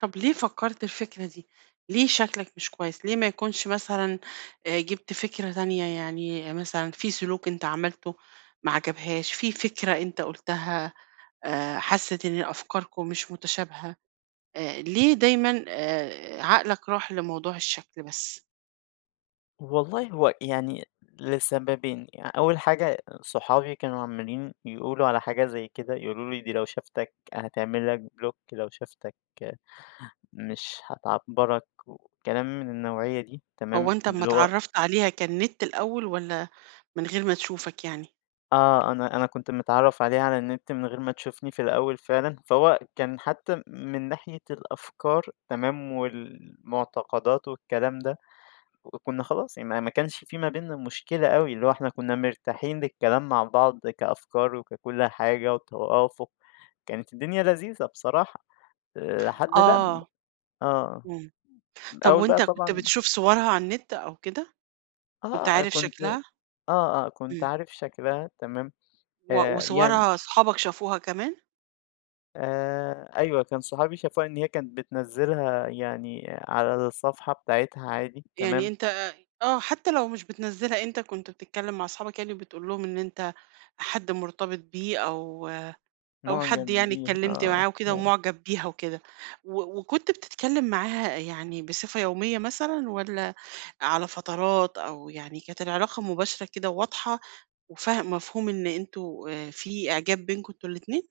طب ليه فَكَّرت الفكرة دي؟ ليه شكلك مش كويس، ليه ما يكونش مثلًا آآ جِبت فكرة تانية، يعني مثلًا في سُلوك أنت عملتُه ما عجبهاش، في فكرة أنت قُلتها آآ حَسِّت إن أفكاركم مش مُتشابهة، آآ ليه دايمًا آآ عقلك راح لموضوع الشَّكل بس؟ والله هو يعني لسببين يع أول حاجة أ صحابي كانوا عمَّالين يقولوا على حاجة زي كده، يقولوا لي: "دي لو شافتك هتعمل لك بلوك، لو شافتك مش هتعبّرك." وكلام من النوعيَّة دي تمام، هو أنت أمّا اللي هو اتعرّفت عليها كان نت الأول، والّا من غير ما تشوفك يعني؟ آه، أنا أنا كُنت متعرّف عليها على النِّت، من غير ما تشوفني في الأول فعلًا، فهو كان حتى م من ناحية الأفكار تمام، والمُعتقدات والكلام ده، وكُنّا خلاص يعني ما ما كانش في ما بينّا مُشكلة أوي، اللي هو إحنا كُنّا مرتاحين للكلام مع بعض كأفكار وككُلّ حاجة وتوافق، كانت الدنيا لذيذة بصراحة، لحد لمّا آه، آه، إمم، م من طب أول بقى وأنت كُنت طبعًا بتشوف صورها على النِّت أو كده؟ آه، كنت آه أ عارف كُنت شكلها؟ آه، آه كُنت إمم. عارف شكلها تمام، و آآ يعني وصورها صحابك شافوها كمان؟ آآ أيوه، كان صحابي شافوها إن هي كانت بتنزّلها يعني على الصفحة بتاعتها عادي، يعني تمام؟ أنت أ أ آه، حتى لو مش بتنزِّلها، أنت كُنت بتتكلّم مع اصحابك يعني وبتقول لهم إن أنت حد مُرتبط بيه، أو أو حد مُعجب يعني بيها اتكلّمت آه، معاه وكده آه. ومُعجب بيها وكده، و وكنت بتتكلّم معاها يعني بصفة يوميَّة مثلًا، والّا على فترات، أو يعني كانت العلاقة مباشرة كده وواضحة، وفاه مفهوم إن أنتم آآ في إعجاب بينكم أنتم الاتنين؟